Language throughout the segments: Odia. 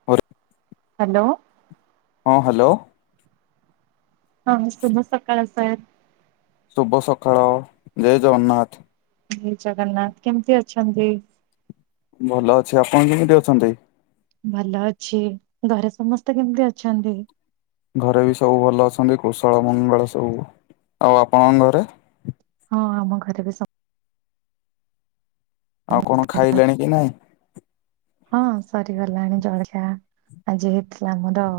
[inaudible] ହାଲୋ ହଁ ହାଲୋ ହଁ ଶୁଭ ସକାଳ ସାର। ଶୁଭ ସକାଳ, ଜୟ ଜଗନ୍ନାଥ। ଜୟ ଜଗନ୍ନାଥ, କେମିତି ଅଛନ୍ତି? ଭଲ ଅଛି, ଆପଣ କେମିତି ଅଛନ୍ତି? ଭଲ ଅଛି। ଘରେ ସମସ୍ତେ କେମିତି ଅଛନ୍ତି? ଘରେ ବି ସବୁ ଭଲ ଅଛନ୍ତି, କୁଶଳ ମଙ୍ଗଳ ସବୁ, ଆଉ ଆପଣଙ୍କ ଘରେ? ହଁ ଆମ ଘରେ ବି ସ ଆଉ କଣ ଭଲ ଅଛି ଖାଇଲେଣି କି ନାଇଁ? ହଁ ସରିଗଲାଣି ଜଳଖିଆ, ଆଜି ହେଇଥିଲା ଆମର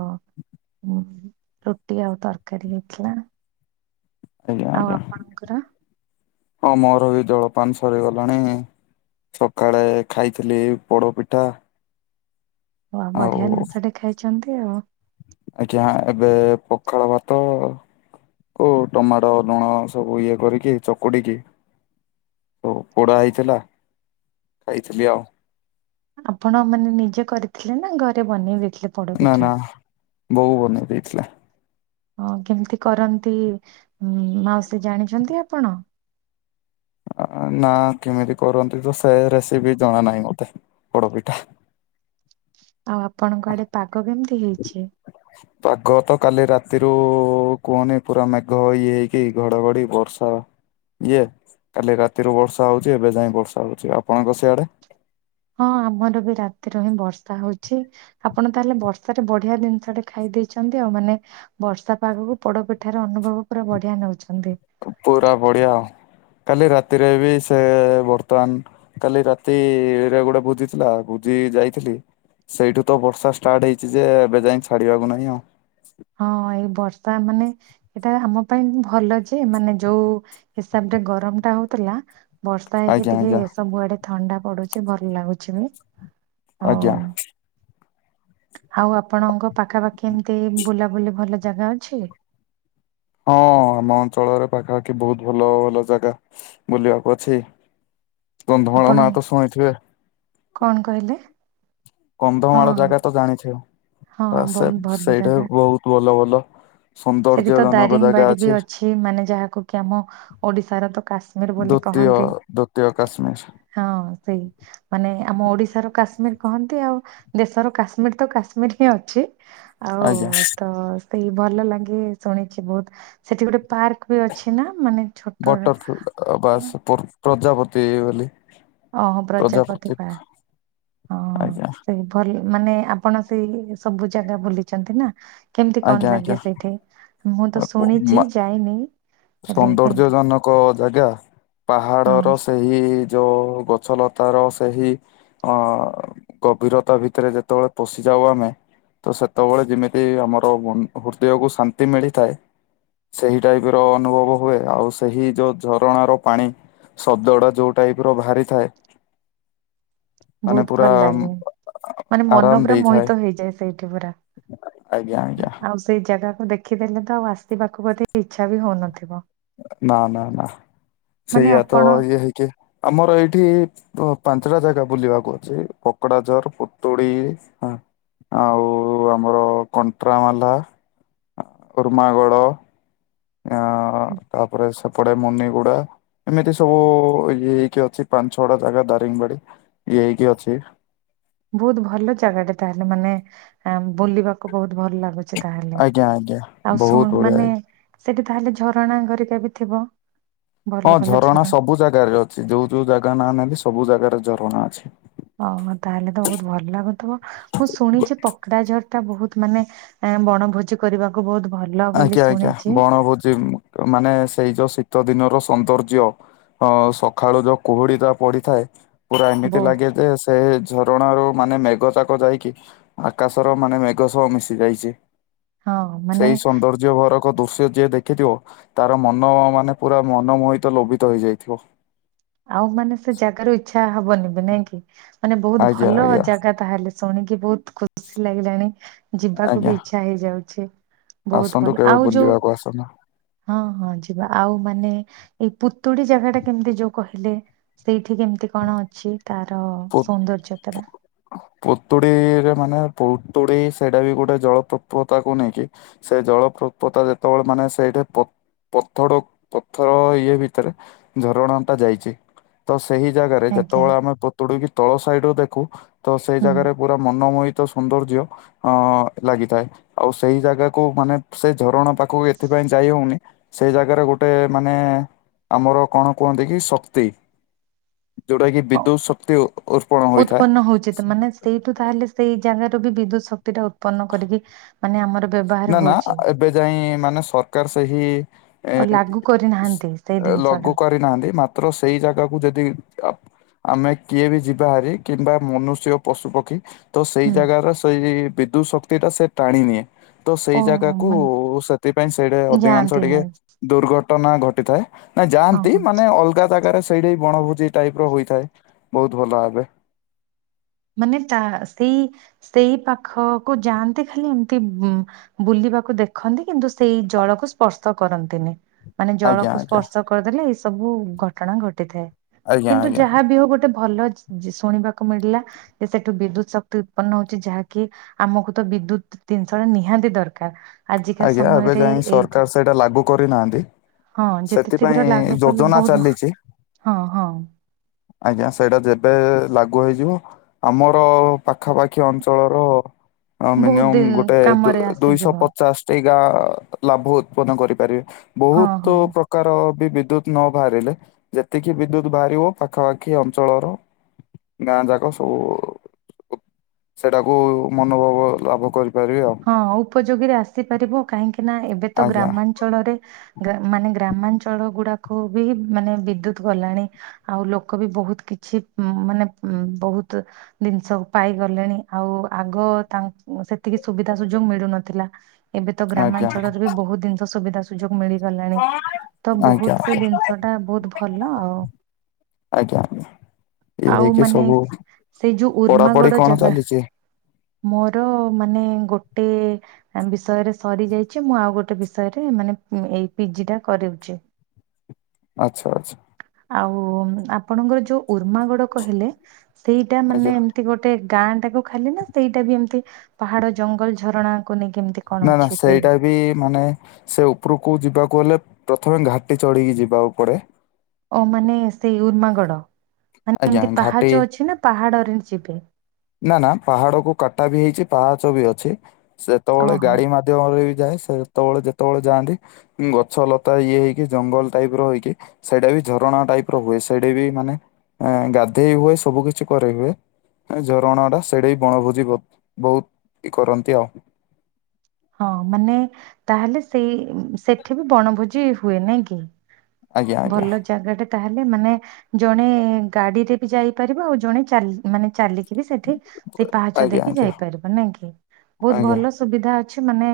ହୁଁ ରୁଟି ଆଉ ତରକାରୀ ହେଇଥିଲା। ଆଜ୍ଞା। ଆଉ ଆଜ୍ଞା ଆପଣଙ୍କର? ହଁ ମୋର ବି ଜଳପାନ ସରିଗଲାଣି ସକାଳେ ଖାଇଥିଲି ପୋଡ ପିଠା। ଆ, ବଢିଆ ଜିନିଷ ଟେ ଖାଇଛନ୍ତି ଆଉ। ଆଜ୍ଞା, ଏବେ ପଖାଳ ଭାତ ଓ, ଟମାଟୋ ଲୁଣ ସବୁ ଇଏ କରିକି ଚକୁଡ଼ିକି ତଉ ପୋଡ଼ା ହେଇଥିଲା, ଖାଇଥିଲି ଆଉ ଆପଣ ମାନେ ନିଜେ କରିଥିଲେ ନା, ଘରେ ବନେଇ ଦେଇଥିଲେ? ନା ପୋଡପିଠା? ନା, ବୋଉ ବନେଇ ଦେଇଥିଲା। ହଁ କେମିତି କରନ୍ତି ମାଉସୀ ଜାଣିଛନ୍ତି ଆପଣ? ନା କେମିତି କରନ୍ତି ତ ସେ ରେସିପି ଜଣା ନାହିଁ ମତେ ପୋଡ ପିଠା। ଆଉ ଆପଣଙ୍କ ଆଡେ ପାଗ କେମିତି ହେଇଛି? [inaudible] ପାଗ ତ କାଲି ରାତିରୁ କୁହନି ପୁରା ମେଘ ଇଏ ହେଇକି ଘଡଘଡି ବର୍ଷା ଇଏ କାଲି ରାତିରୁ ବର୍ଷା ହଉଚି ଏବେ ଯାଇ ବର୍ଷା ହଉଚି ଆପଣଙ୍କ ସିଆଡେ? ହଁ ଆମର ବି ରାତିରେ ହିଁ ବର୍ଷା ହଉଛି ଆପଣ ତାହେଲେ ବର୍ଷାରେ ବଢିଆ ଜିନିଷଟେ ଖାଇ ଦେଇେଇଛନ୍ତି ଆଉ ମାନେ ବର୍ଷା ପାଗକୁ ପୋଡପିଠାର ଅନୁଭବ ପୁରା ବଢିଆ ନେଉଛନ୍ତି। ପୁରା ବଢିଆ ଆଉ କାଲି ରାତିରେ ବି ସେ ବର୍ତ୍ତମାନ କାଲି ରାତିରେ ଗୋଟେ ଭୋଜିଥିଲା ବୁଜି ଯାଇଥିଲି। ସେଇଠୁ ତ ବର୍ଷା ଷ୍ଟାର୍ଟ ହେଇଛି ଯେ ଏବେ ଯାଇ ଛାଡ଼ିବାକୁ ନାହିଁ ଆଉ। ହଁ ଏଇ ବର୍ଷା ମାନେ ଏଇଟା ଆମ ପାଇଁ ଭଲ ଯେ ମାନେ ଯୋଉ ହିସାବ ରେ ଗରମ ଟା ହଉଥିଲା ବର୍ଷା ହେଇକି ଆଜ୍ଞା ଟିକେ ଆଜ୍ଞା। ସବୁଆଡେ ଥଣ୍ଡା ପଡୁଛି ଭଲ ଲାଗୁଛି ବି। ଆଉ ଆଜ୍ଞା। ଆଉ ଆପଣଙ୍କ ପାଖାପାଖି ଏମିତି ବୁଲାବୁଲି ଭଲ ଜାଗା ଅଛି? ହଁ ଆମ ଅଞ୍ଚଳରେ ପାଖାପାଖି ବହୁତ ଭଲ ଭଲ ଜାଗା। ବୁଲିବାକୁ ଅଛି କନ୍ଧମାଳ ଆପଣ ନାଁ ତ ଶୁଣିଥିବେ? କଣ କହିଲେ? ହଁ କନ୍ଧମାଳ ଜାଗା ତ ଜାଣିଥିବେ ହଁ ବା ହଁ ସେ ବହୁତ ଭଲ ସେଇଠେ ଜାଗା ବହୁତୁ ଭଲ ଭଲ ସେଠି ସୌନ୍ଦର୍ଯ୍ୟ ତ ଜନକ ଦାରିଙ୍ଗ ଜାଗା ବାଡି ବି ଅଛି ମାନେ ଯାହାକୁ କି ଆମ ଓଡିଶାର ତ କାଶି ଦ୍ଵିତୀୟ ଦ୍ଵିତୀୟ କାଶ୍ମୀର। ହଁ ସେଇ ମାନେ ଆମ ଓଡିଶାର କାଶ୍ମୀର କହନ୍ତି ଆଉ ଦେଶର କାଶ୍ମୀର ତ କାଶ୍ମୀର ହିଁ ଅଛି। ଆଜ୍ଞା। ଆଉ ତ ସେଇ ଭଲ ଲାଗେ ଶୁଣିଛି ବହୁତ ସେଠି ଗୋଟେ ପାର୍କ ବି ଅଛି ନା ମାନେ ଛୋଟ ବଟର ଫ୍ଲ ବା ପ୍ରଜାପତି ବୋଲି ଓହୋ ପ୍ରଜାପତି ପା ହଁ। ଆଜ୍ଞା ସବୁ ଭଲ ମାନେ ଆପଣ ସେଇ ସବୁ ଜାଗା ବୁଲିଛନ୍ତି ନା? କେମିତି ଆଜ୍ଞା କଣ ଆଜ୍ଞା ଲାଗେ ସେଇଠି ମୁଁ ତ ମା ଶୁଣିଛି ଯାଇନି। ହେଲେ ସୌନ୍ଦର୍ଯ୍ୟ କେମିତି ଜନକ ଜାଗା ହଁ ପାହାଡର ସେଇ ଏହିଇ ଯୋଉ ଗଛଲତାର ସେହି ଅ ଗଭୀରତା ଭିତରେ ଯେତେବେଳେ ପଶିଯାଉ ଆମେ ତ ସେତେବେଳେ ଯେମିତି ଆମର ହୃଦୟକୁ ଶାନ୍ତି ମିଳିଥାଏ ସେଇ ଟାଇପି ତ ଅନୁଭବ ହୁଏ ଆଉ ସେହି ଯୋଉ ଝରଣାର ପାଣି ଶବ୍ଦଟା ଯୋଉ ଟାଇପି ର ବାହାରିଥାଏ ମାନେ ବହୁତ ପୁରା ଭଲ ଲାଗେ। ମାନେ ମନ ଆରାମ ପୁରା ଦେଇଥାଏ ମୋହିତ ହେଇଯାଏ ସେଇଠି ପୁରା ଆଜ୍ଞା ଆଜ୍ଞା ଆଉ ସେଇ ଜାଗାକୁ ଦେଖିଦେଲେ ତ ଆଉ ଆସିବାଖକୁ ବୋଧେ ଇଚ୍ଛା ବି ହଉନଥିବ। ନା ନା ନା ମାନେ ସେଇଆ ତ ଆପଣ ଇଏ ହେଇକି ଆମର ଏଇଠି ତ ପାଞ୍ଚଟା ଜାଗା ବୁଲିବାକୁ ଅଛି ପୋକଡାଝର, ପୁତୁଡି ହଁ ଆଉ ଆମର କଣ୍ଟ୍ରାମାଲା, ଉର୍ମାଗଡ ଅ ତାପରେ ସବ ପଡେ ମୁନିଗୁଡା ଏମିତି ସବୁ ଇଏ ହେଇକି ଅଛି ପାଞ୍ଚ ଛଅ ଟା ଜାଗା ଦାରିଙ୍ଗବାଡି ଇଏ ହେଇକି ଅଛି। ବହୁତ ଭଲ ଜାଗାଟା ତାହେଲେ ମାନେ ବୁଲିବାକୁ ବହୁତ ଭଲ ଲାଗୁଚି। ତାହେଲେ ଆଜ୍ଞା ଆଜ୍ଞା ଆଉ ବହୁତ ଶୁଣ ବଢିଆ ମାନେ ହେଇ ସେଠି ତାହେଲେ ଝରଣା ଗରିକା ବି ଥିବ? ଭଲ ହଁ ଭଲ ଝରଣା ସବୁ ଜାଗାରେ ଅଛି ଯୋଉ ଯୋଉ ଜାଗା ନା ନେଲି ସବୁ ଜାଗାରେ ଝରଣା ଅଛି। ଓ ତାହେଲେ ତ ବହୁତ ଭଲ ଲାଗୁଥିବ। ମୁଁ ଶୁଣିଛି ପକଡା ଝର ଟା ବହୁତ ମାନେ ବଣଭୋଜି କରିବାକୁ ବହୁତ ଭଲ ବୋଲି ଶୁଣିଛି। ହଭୋ ଜିମୁ ମାନେ ସେଇ ଯୋଉ ଶୀତ ଦିନର ସୌନ୍ଦର୍ଯ୍ୟ ହଁ ସକାଳୁ ଯୋଉ କୁହୁଡି ତା ପଡିଥାଏ ପୁରା ଏମିତି ବୋ ଲାଗେ ଯେ ସେ ଝରଣାରୁ ମାନେ ମେଘଯାକ ଯାଇକି ଆକାଶର ମାନେ ମେଘ ସହ ମିଶି ଯାଇଛି। ହଁ ମାନେ ର୍ଯ୍ୟ ଭରକ ଦୃଶ୍ୟ ଯିଏ ଦେଖିଥିବ ତାର ମନ ମାନେ ପୁରା ମନମୋହିତ ଲୋଭିତ ହେଇଯାଇଥିବ। ଆଉ ମାନେ ସେ ଜାଗାରୁ ଇଚ୍ଛା ହବନି ବି ନାଇଁ କି ମାନେ ମାନେ ବହୁତ ଆଜ୍ଞା ଭଲ ଆଜ୍ଞା ଜାଗା ତାହେଲେ ଶୁଣିକି ବହୁତ ଖୁସି ଲାଗିଲାଣି ଯିବାକୁ ଆଜ୍ଞା ବି ଇଛା ହେଇଯାଉଛି। ବହୁତ ଆସନ୍ତୁ ଭଲ କେବେ ଆଉ ଯୋଉ ବୁଲିବାକୁ ଆସନ୍ତୁ। ହଁ ହଁ ଯିବା ଆଉ ମାନେ ଏଇ ପୁତୁଡି ଜାଗା ଟା କେମିତି ଯୋଉ କହିଲେ ସେଇଠି କେମିତି କଣ ଅଛି ତାର ସୌନ୍ଦର୍ଯ୍ୟତା ଟା ପୁତୁଡିରେ ମାନେ ପୁତୁଡି ସେଇଟା ବି ଗୋଟେ ଜଳପ୍ରପତାକୁ ନେଇକି, ସେ ଜଳପତା ଯେତେବେଳେ ମାନେ ସେଇଠ ପ ପଥର ପଥର ଇଏ ଭିତରେ ଝରଣା ଟା ଯାଇଛି। ତ ସେଇ ଜାଗାରେ ଆଜ୍ଞା ଯେତେବେଳେ ଆମେ ପୋତୁଡୁ କିି ତଳ ସାଇଡ ରୁ ଦେଖୁ ତ ସେଇ ହୁଁ। ଜାଗାରେ ପୁରା ମନମୋହିତ ସୌନ୍ଦର୍ଯ୍ୟ। ଅ ଲାଗିଥାଏ ଆଉ ସେଇ ଜାଗାକୁ ମାନେ ସେ ଝରଣା ପାଖକୁ ଏଥିପାଇଁ ଯାଇ ହଉନି ସେଇ ଜାଗାରେ ଗୋଟେ ମାନେ ଆମର କଣ କୁହନ୍ତି କି ଶକ୍ତି। ଯୋଉଟା କିି ଅ, ବିଦ୍ୟୁତ ଶକ୍ତି ଉର୍ପଣ ହୋଇଥାଏ। ଉତ୍ପନ୍ନ ହଉଛି ତ ମାନେ ସେଇଠୁ ତାହେଲେ ସେଇ ଜାଗାରେ ବିଦ୍ୟୁତ ଶକ୍ତି ଟା ଉତ୍ପନ୍ନ କରିକି ମାନେ ଆମର ବ୍ୟବହାର ନା ନା ହଉଛି ଏବେ ଯାଇ ମାନେ ସରକାର ସେହି ଏ ଆଉ ଲାଗୁ କରିନାହାନ୍ତି ସେଇ ଜିନିଷ ଟା ଲଗୁ କରିନାହାନ୍ତି ମାତ୍ର ସେଇ ଜାଗାକୁ ଯଦି ଆମେ କିଏ ବି ଯିବା ହାରି କିମ୍ବା ମନୁଷ୍ୟ ପଶୁ ପକ୍ଷୀ ତ ସେଇ ହୁଁ ଜାଗାରେ ସେଇ ବିଦ୍ୟୁତ ଶକ୍ତି ଟା ସେ ଟାଣି ନିିଏ। ତ ସେଇ ଓହୋ ଜାଗାକୁ ମାନେ ସେଥିପାଇଁ ସେଇଟା ଅଧିକାଂଶ ଯାଆନ୍ତି ଟିକେ ନାଇଁ ଦୁର୍ଘଟଣା ଘଟିଥାଏ। ନାଇଁ ଯାଆନ୍ତି ଓହୋ ମାନେ ଅଲଗା ଜାଗାରେ ସେଇଠି ବଣଭୋଜି ଟାଇପ ର ହୋଇଥାଏ। ବହୁତ ଭଲ ଭାବେ। ମାନେ ତା ସେଇ ସେଇ ପାଖକୁ ଯାଆନ୍ତି ଖାଲି ଏମିତି ବୁଲିବାକୁ ଦେଖନ୍ତି କିନ୍ତୁ ସେଇ ଜଳକୁ ସ୍ପର୍ଶ କରନ୍ତିନି। ମାନେ ଆଜ୍ଞା ଜଳକୁ ଆଜ୍ଞା ସ୍ପର୍ଶ କରିଦେଲେ ଏଇ ସବୁ ଘଟଣା ଘଟିଥାଏ ଆଜ୍ଞା କିନ୍ତୁ ଆଜ୍ଞା ଯାହା ବି ହଉ ଗୋ ଟେ ଭଲ ଶୁଣିବାକୁ ମିଳିଲା ଯେ ସେଠୁ ବିଦ୍ୟୁତ ଶକ୍ତି ଉତ୍ପନ୍ନ ହଉଛି ଯାହାକି ଆମକୁ ତ ବିଦ୍ୟୁତ ଜିନିଷ ଟା ନିହାତି ଦରକାର। ଆଜିକା ଆଜ୍ଞା। ଏବେ ସମୟରେ ଯାଇ ଏଇଠି ସରକାର ସେଇଟା ଲାଗୁ କରିନାହାନ୍ତି। ହଁ ଯେତେ ଶୀଘ୍ର ଲାଗୁ ସେଥିପାଇଁ କଲେ ଯୋଜନା ବହୁତ ଚାଲିଛି। ହଁ ହଁ। ଆଜ୍ଞା। ସେଇଟା ଯେବେ ଲାଗୁ ହେଇଯିବ ଆମର ପାଖାପାଖି ଅଞ୍ଚଳର ଆ ବହୁତ ମିନିମମ୍ ଗୋଟେ କାମରେ ଦୁଇଶହ ଆସିଯିବ ପ ପଚାଶ ଟି ଗାଁ ଲାଭ ଉତ୍ପନ୍ନ କରିପାରିବେ ହଁ ବହୁତ ପ୍ର ହଁ। ପ୍ରକାର ବି ବିଦ୍ୟୁତ ନ ବାହାରିଲେ ଯେତିକି ବିଦ୍ୟୁତ ବାହାରିବ ପାଖାପାଖି ଅଞ୍ଚଳର ଗାଁ ଯାକ ସବୁ ସେଇଟାକୁ ମନୋଭାବ ଲାଭ କରିପାରିବେ ଆଉ। ହଁ ଉପଯୋଗୀରେ ଆସିପାରିବ କାହିଁକି ନା ଏବେ ତ ଆଜ୍ଞା ଗ୍ରାମାଞ୍ଚଳ ଞ୍ଚଳରେ ମାନେ ଗ୍ରାମାଞ୍ଚଳ ଗୁଡାକୁ ବି ମାନେ ବିଦ୍ୟୁତ ଗଲାଣି ଆଉ ଲୋକ ବି ବହୁତ କିଛି ମାନେ ବହୁତ ଜିନିଷ ପାଇଗଲେଣି ଆଉ ଆଗ ତାଙ୍କ ସେତିକି ସୁବିଧା ସୁଯୋଗ ମିଳୁନଥିଲା ଏବେ ତ ଆଜ୍ଞା ଗ୍ରାମାଞ୍ଚଳରେ ବି ବହୁତ ଜିନିଷ ସୁବିଧା ସୁ ସୁଯୋଗ ମିଳିଗଲାଣି ତ ଆଜ୍ଞା ବହୁତ ସେ ଜିନିଷ ଟା ବହୁତ ଭଲ ଆଉ ଆଜ୍ଞା ଆଜ୍ଞା। ଇଏ ଆଉ ହେଇକି ମାନେ ସବୁ ସେଇ ଯୋଉ [inaudible] ପଢାପଢି ଉର୍ମାଗଡ କଣ ଜାଗା ଚାଲିଛି? ମୋର ମାନେ ଗୋଟେ ବିଷୟରେ ସରି ଯାଇଛି। ମୁଁ, ଆଉ ଗୋଟେ ବିଷୟରେ ମାନେ ଏଇ ପିଜି ଟା କରାଉଛି। [inaudible] ଆଚଛା ଆଚଛା। ଆଉ ଆପଣଙ୍କର ଯୋଉ ଉର୍ମାଗଡ କହିଲେ। ସେଇଟା ଆଜ୍ଞା। ମାନେ ଏମିତି ଗୋଟେ ଗାଁ ଟାକୁ ଖାଲି ନା ସେଇଟା ବି ଏମିତି ପାହାଡ ଜଙ୍ଗଲ ଝରଣାକୁ ନେଇ ଏମିତି କଣ ନା ନା ଅଛି ସେଇ ସେଇଟା ବି ମାନେ ସେ ଉପରକୁ ଯିବାକୁ ହେଲେ, ପ୍ରଥମେ ଘାଟି ଚଢ଼ିକି ଯିବାକୁ ପଡ଼େ। ଓ ମାନେ ସେଇ ଉର୍ମାଗଡ। ମାନେ ଆଜ୍ଞା ଏମିତି ଘାଟି ପାହାଚ ଅଛି ନା ପାହାଡରେ ଯିବେ? ନା ନା ପାହାଡ କୁ କାଟା ବି ହେଇଛି ପାହାଚ ବି ଅଛି। ସେତେବେଳେ ଓହୋ ଗାଡି ମା ରେ ବି ଯାଏ ସେ ଯେତେବେଳେ ଯେତେବେଳେ ଯାଆନ୍ତି। ଗଛ ଲତା ଇଏ ହେଇକି ଜଙ୍ଗଲ ଟାଇପ ର ହେଇକି ସେଇଟା ବି ଝରଣା ଟାଇପ ର ହୁଏ। ସେଇଟା ବି ମାନେ ଗାଧେଇ ହୁଏ ସବୁ କିଛି କରେଇ ହୁଏ। ଝରଣାଟା ସେଇଟି ବଣଭୋଜି ବହୁ- ବହୁତ କରନ୍ତି ଆଉ। ହଁ, ମାନେ ତାହେଲେ ସେଇ-ସେଠି ବି ବଣଭୋଜି ହୁଏ ନାଇଁ କି? ଆଜ୍ଞା ଆଜ୍ଞା ଭଲ ଜାଗା ଟା ତାହେଲେ। ମାନେ ଜଣେ ଗାଡିରେ ବି ଯାଇପାରିବ ଆଉ ଜଣେ ଚାଲି ମାନେ ଚାଲି ସେଠି ସେଇ ପାହାଚ ଆଜ୍ଞା ଦେଇକି ଆଜ୍ଞା ଯାଇପାରିବ ନାଇଁ କି, ବହୁତ ଆଜ୍ଞା ଭଲ ସୁବିଧା ଅ ଅଛି। ମାନେ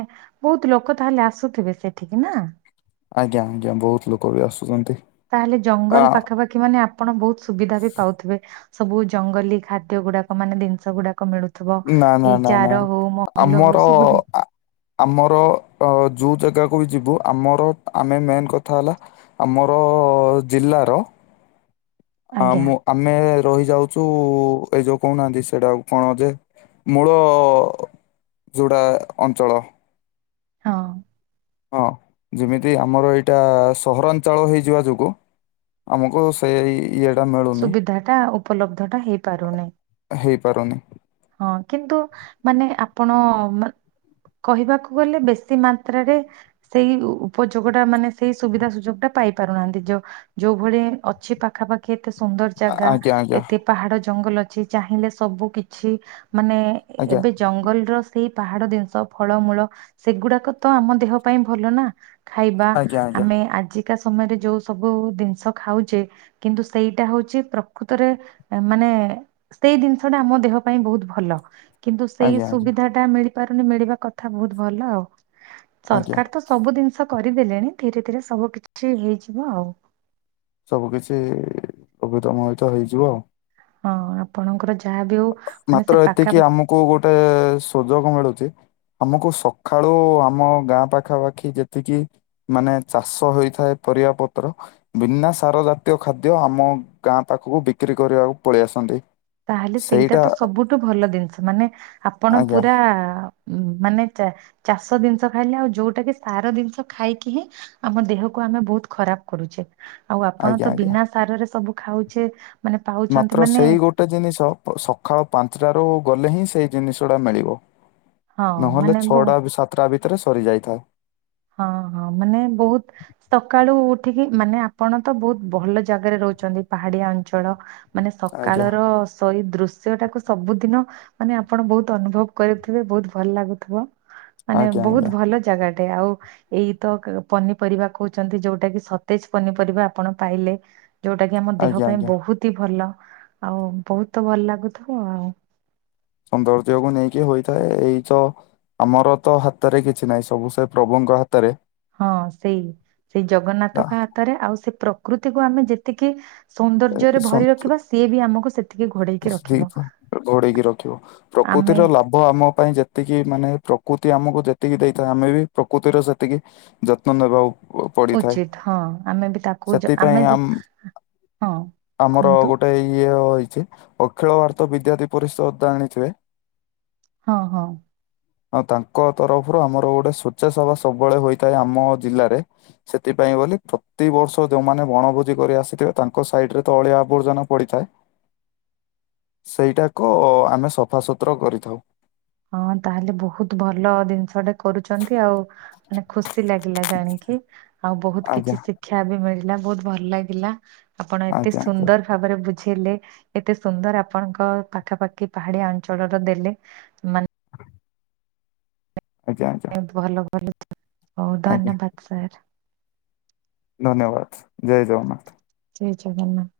ବହୁତ ଲୋକ ତାହେଲେ ଆସୁଥିବେ ସେଠିକି ନା? ଆଜ୍ଞା ଆଜ୍ଞା ବହୁତ ଲୋକ ବି ଆସୁଛନ୍ତି। ତାହେଲେ ଜଙ୍ଗଲ ଆ ପାଖାପାଖି ମାନେ ଆପଣ ବହୁତ ସୁବିଧା ବି ପାଉଥିବେ। ସବୁ ଜଙ୍ଗଲୀ ଖାଦ୍ୟ ଗୁଡାକ ମାନେ ଜିନିଷ ଗୁଡାକ ମିଳୁ ଥିବ। ନା ନା ଏଇ ନା ନା ଚାର ହଉ ମହଲ ଆମର ହଉ ସବୁଦିନ ଆ- ଆମର ଯୋଉ ଜାଗାକୁ ବି ଯିବୁ ଆମର ଆମେ ମେନ୍ କଥା ହେଲା ଆମର ଜିଲ୍ଲାର ଆ ଆଜ୍ଞା ମୁଁ ଆମେ ରହି ଯାଉଛୁ। ଏଇ ଯୋଉ କହୁନାହାନ୍ତି ସେଇଟା କଣ ଯେ ମୂଳ [inaudible] ଯୋଉଟା ଅଞ୍ଚଳ। ହଁ। ହଁ, ଯେମିତି ଆମର ଏଇଟା ସହରାଞ୍ଚଳ ହେଇଯିବା ଯୋଗୁ ଆମକୁ ସେଇଇ ଇଏ ସୁବିଧା ଟା ଉପଲବ୍ଧ ଟା ହେଇପାରୁନି। ହେଇପାରୁନି। ହଁ, କିନ୍ତୁ ମାନେ ଆପଣ କହିବାକୁ ଗଲେ। ବେଶୀ ମାତ୍ରାରେ ସେଇ ଉପଯୋଗ ଟା ମାନେ ସେଇ ସୁବିଧା ସୁଯୋଗ ଟା ପାଇ ପାରୁନାହାନ୍ତି ଯଉ ଯୋଉ ଭଳି ଅଛି ପାଖାପାଖ୍ ଏତେ ସୁନ୍ଦର ଆ- ଜାଗା। ଆଜ୍ଞା ଆଜ୍ଞା ଏତେ ପାହାଡ ଜଙ୍ଗଲ ଅଛି। ଚାହିଁଲେ ସବୁ କିଛି ଛି, ମାନେ ଆଜ୍ଞା ଏବେଯ ଜଙ୍ଗଲର ସେଇ ପାହାଡ ଜିନିଷ ଫଳମୂଳ ସେଗୁଡାକ ତ ଆମ ଦେହ ପାଇଁ ଭଲ ନା। ଖାଇବା ଆଜ୍ଞା ଆଜ୍ଞା ଆମେ ଆଜିକା ସମୟରେ ଯୋଉ ସବୁ ଜିନିଷ ଖାଉଛେ କିନ୍ତୁ ସେଇଟା ହଉଛି ପ୍ରକୃତରେ ମାନେ ସେଇ ଜିନିଷ ଟା ଆମ ଦେହ ପାଇଁ ବହୁତ୍ ଭଲ କିନ୍ତୁ ସେ ଆଜ୍ଞା ଆଜ୍ଞା ସୁବିଧାଟା ମିଳିପାରୁନି ମିଳିବା କଥା ବହୁତ ଭଲ ଆଉ ଆଜ୍ଞା ସରକାର ତ ସବୁ ଜିନିଷ କରିଦେଲେଣି ଧୀରେ ଧୀରେ ସବୁ କିଛି ହେଇଯିବ ଆଉ। ସବୁ କିଛି ଅବତମ ହତ ହେଇଯିବ ଆଉ। ହଁ, ଆପଣଙ୍କର ଯାହା ବି ହଉ ମାନେ ସେ ପାଖାପାଖ କୁ ଗୋଟେ ସୁଯୋଗ ମିଳୁଛି। ଆମକୁ ସକାଳୁ ଆମ ଗାଁ ପାଖାପାଖି ଯେତିକି ମାନେ ଚାଷ ହେଇଥାଏ ପରିବା ପତ୍ର। ବିନା ସାର ଜାତୀୟ ଖାଦ୍ୟ ଆମ ଗାଁ ପାଖକୁ ବିକ୍ରି କରିବାକୁ ପଳେଇ ଆସନ୍ତି। ତାହେଲେ ସେଇଟା ତ ସବୁଠୁ ଭଲ ଜିନିଷ ମାନେ ଆପଣ ଆଜ୍ଞା ପୁରା ମାନେ ଚ ଚାଷ ଜିନିଷ ଖାଇଲେ ଆଉ ଯୋଉଟା କି ସାର ଜିନିଷ ଖାଇକି ହିଁ ଆମ ଦେହକୁ ଆମେ ବହୁତ ଖରାପ କରୁଛେ। ଆଉ ଆପଣ ଆଜ୍ଞା ତ ଆଜ୍ଞା ବିନା ସାରରେ ସବୁ ଖାଉଛେ ମାନେ ପାଉଛନ୍ତି ମାତ୍ର ମାନେ ସେଇ ଗୋଟେ ଜିନିଷ ସକାଳ ପାଞ୍ଚଟାରୁ ଗଲେ ହିଁ ସେଇ ଜିନିଷ ଟା ମିଳିବ। ହଁ ନହେଲେ ମାନେ ବହୁ ଛଅଟା ସାତଟା ଭିତରେ ସରି ଯାଇଥାଏ। ହଁ ହଁ ମାନେ ବହୁତ ସକାଳୁ ଉଠିକି ମାନେ ଆପଣ ତ ବହୁତ ଭଲ ଜାଗାରେ ରହୁଛନ୍ତି ପାହାଡିଆ ଅଞ୍ଚଳ ମାନେ ଆଜ୍ଞା ସକାଳ ର ସେଇ ଦୃଶ୍ୟ ଟାକୁ ସବୁଦିନ ମାନେ ଆପଣ ବହୁତ ଅନୁଭବ କରଥିବେ ବହୁତ ଭଲ ଲାଗୁଥିବ। ମାନେ ଆଜ୍ଞା ଆଜ୍ଞା ବହୁତ ଭଲ ଜାଗାଟେ ଆଉ ଏଇ ତ ପନିପରିବା କହୁଛନ୍ତି। ଯୋଉଟା କି ସତେଜ ପନିପରିବା ଆପଣ ପାଇଲେ। ଯୋଉଟା କି ଆମ ଦେହ ଆଜ୍ଞା ପାଇଁ ଆଜ୍ଞା ବହୁତ ହି ଭଲ ଆଉ ବହୁତ ଭଲ ଲାଗୁଥିବ ଆଉ। ସୌନ୍ଦର୍ଯ୍ୟକୁ ନେଇକି ହୋଇଥାଏ ଏଇତ ଆମର ତ ହାତରେ କିଛି ନାହିଁ ସବୁ ସେ ପ୍ରଭୁଙ୍କ ହାତରେ। ହଁ ସେଇ ସେଇ ଆ, ଜଗନ୍ନାଥଙ୍କ ହାତରେ ଆଉ ସେ ପ୍ରକୃତିକୁ ଆମେ ଯେତିକି ସୌନ୍ଦର୍ଯ୍ୟରେ ସଂ- ଭରି ରଖିବା ସିଏ ବି ଆମକୁ ସେ [inaudible] ଘୋଡେଇକି ରଖିବ ଆମେ ପ୍ରକୃତିର ଲାଭ ଭ ଆମ ପାଇଁ ଯେତିକି ମାନେ ପ୍ରକୃତି ଆମକୁ ଯେତିକି ଦେଇଥାଏ ଆମେ ବି ପ୍ରକୃତିର ସେତିକି ଯତ୍ନ ନେବା ଆଉ ଉଚିତ ହଁ ଆମେ ବି ତାକୁ ଯ ସେଥିପାଇଁ ଆମେ ଆମ ଯେ ହଁ ଆମର କୁହନ୍ତୁ ଗୋଟେ ଇଏ ହେଇଛି ଅଖିଳ ଭାରତ ବିଦ୍ୟାର୍ଥୀ ପରିଷଦ ଜାଣିଥିବେ। ହଁ ହଁ ହ ତାଙ୍କ ତରଫରୁ ଆମର ଗୋଟେ ସ୍ଵେଚ୍ଛାସେବା ସବୁବେଳେ ହୋଇଥାଏ ଆମ ଜିଲ୍ଲାରେ। ସେଥିପାଇଁ ବୋଲି ପ୍ରତି ବର୍ଷ ଯୋଉମାନେ ବଣଭୋଜି କରି ଆସିଥିବେ ତାଙ୍କ ସାଇଡ ରେ ତ ଅଳିଆ ଆବର୍ଜନା ପଡିଥାଏ। ସେଇଟାକୁ ଆମେ ସଫାସତୁର କରିଥାଉ। ହଁ ତାହେଲେ ବହୁତ ଭଲ ଜିନିଷଟେ କରୁଛନ୍ତି ଆଉ। ମାନେ ଖୁସି ଲାଗିଲା ଜାଣିକି। ଆଉ ବହୁତ ଆଜ୍ଞା କିଛି ଶିକ୍ଷା ବି ମିଳିଲା ବହୁତ ଭଲ ଲାଗିଲା ଆପଣ ଏତେ ଆଜ୍ଞା ଆଜ୍ଞା ସୁନ୍ଦର ଭାବରେ ବୁଝେଇଲେ ଏତେ ସୁନ୍ଦର ଆପଣଙ୍କ ପାଖାପାଖି ପାହାଡିଆ ଅଞ୍ଚଳର ଦେଲେ। ମାନ ଆଜ୍ଞା ଆଜ୍ଞା ମାନେ ଭଲ ଭଲ ହଉ ଆଜ୍ଞା ଧନ୍ୟବାଦ ସାର୍। ଧନ୍ୟବାଦ ଜୟ ଜଗନ୍ନାଥ। ଜୟ ଜଗନ୍ନାଥ।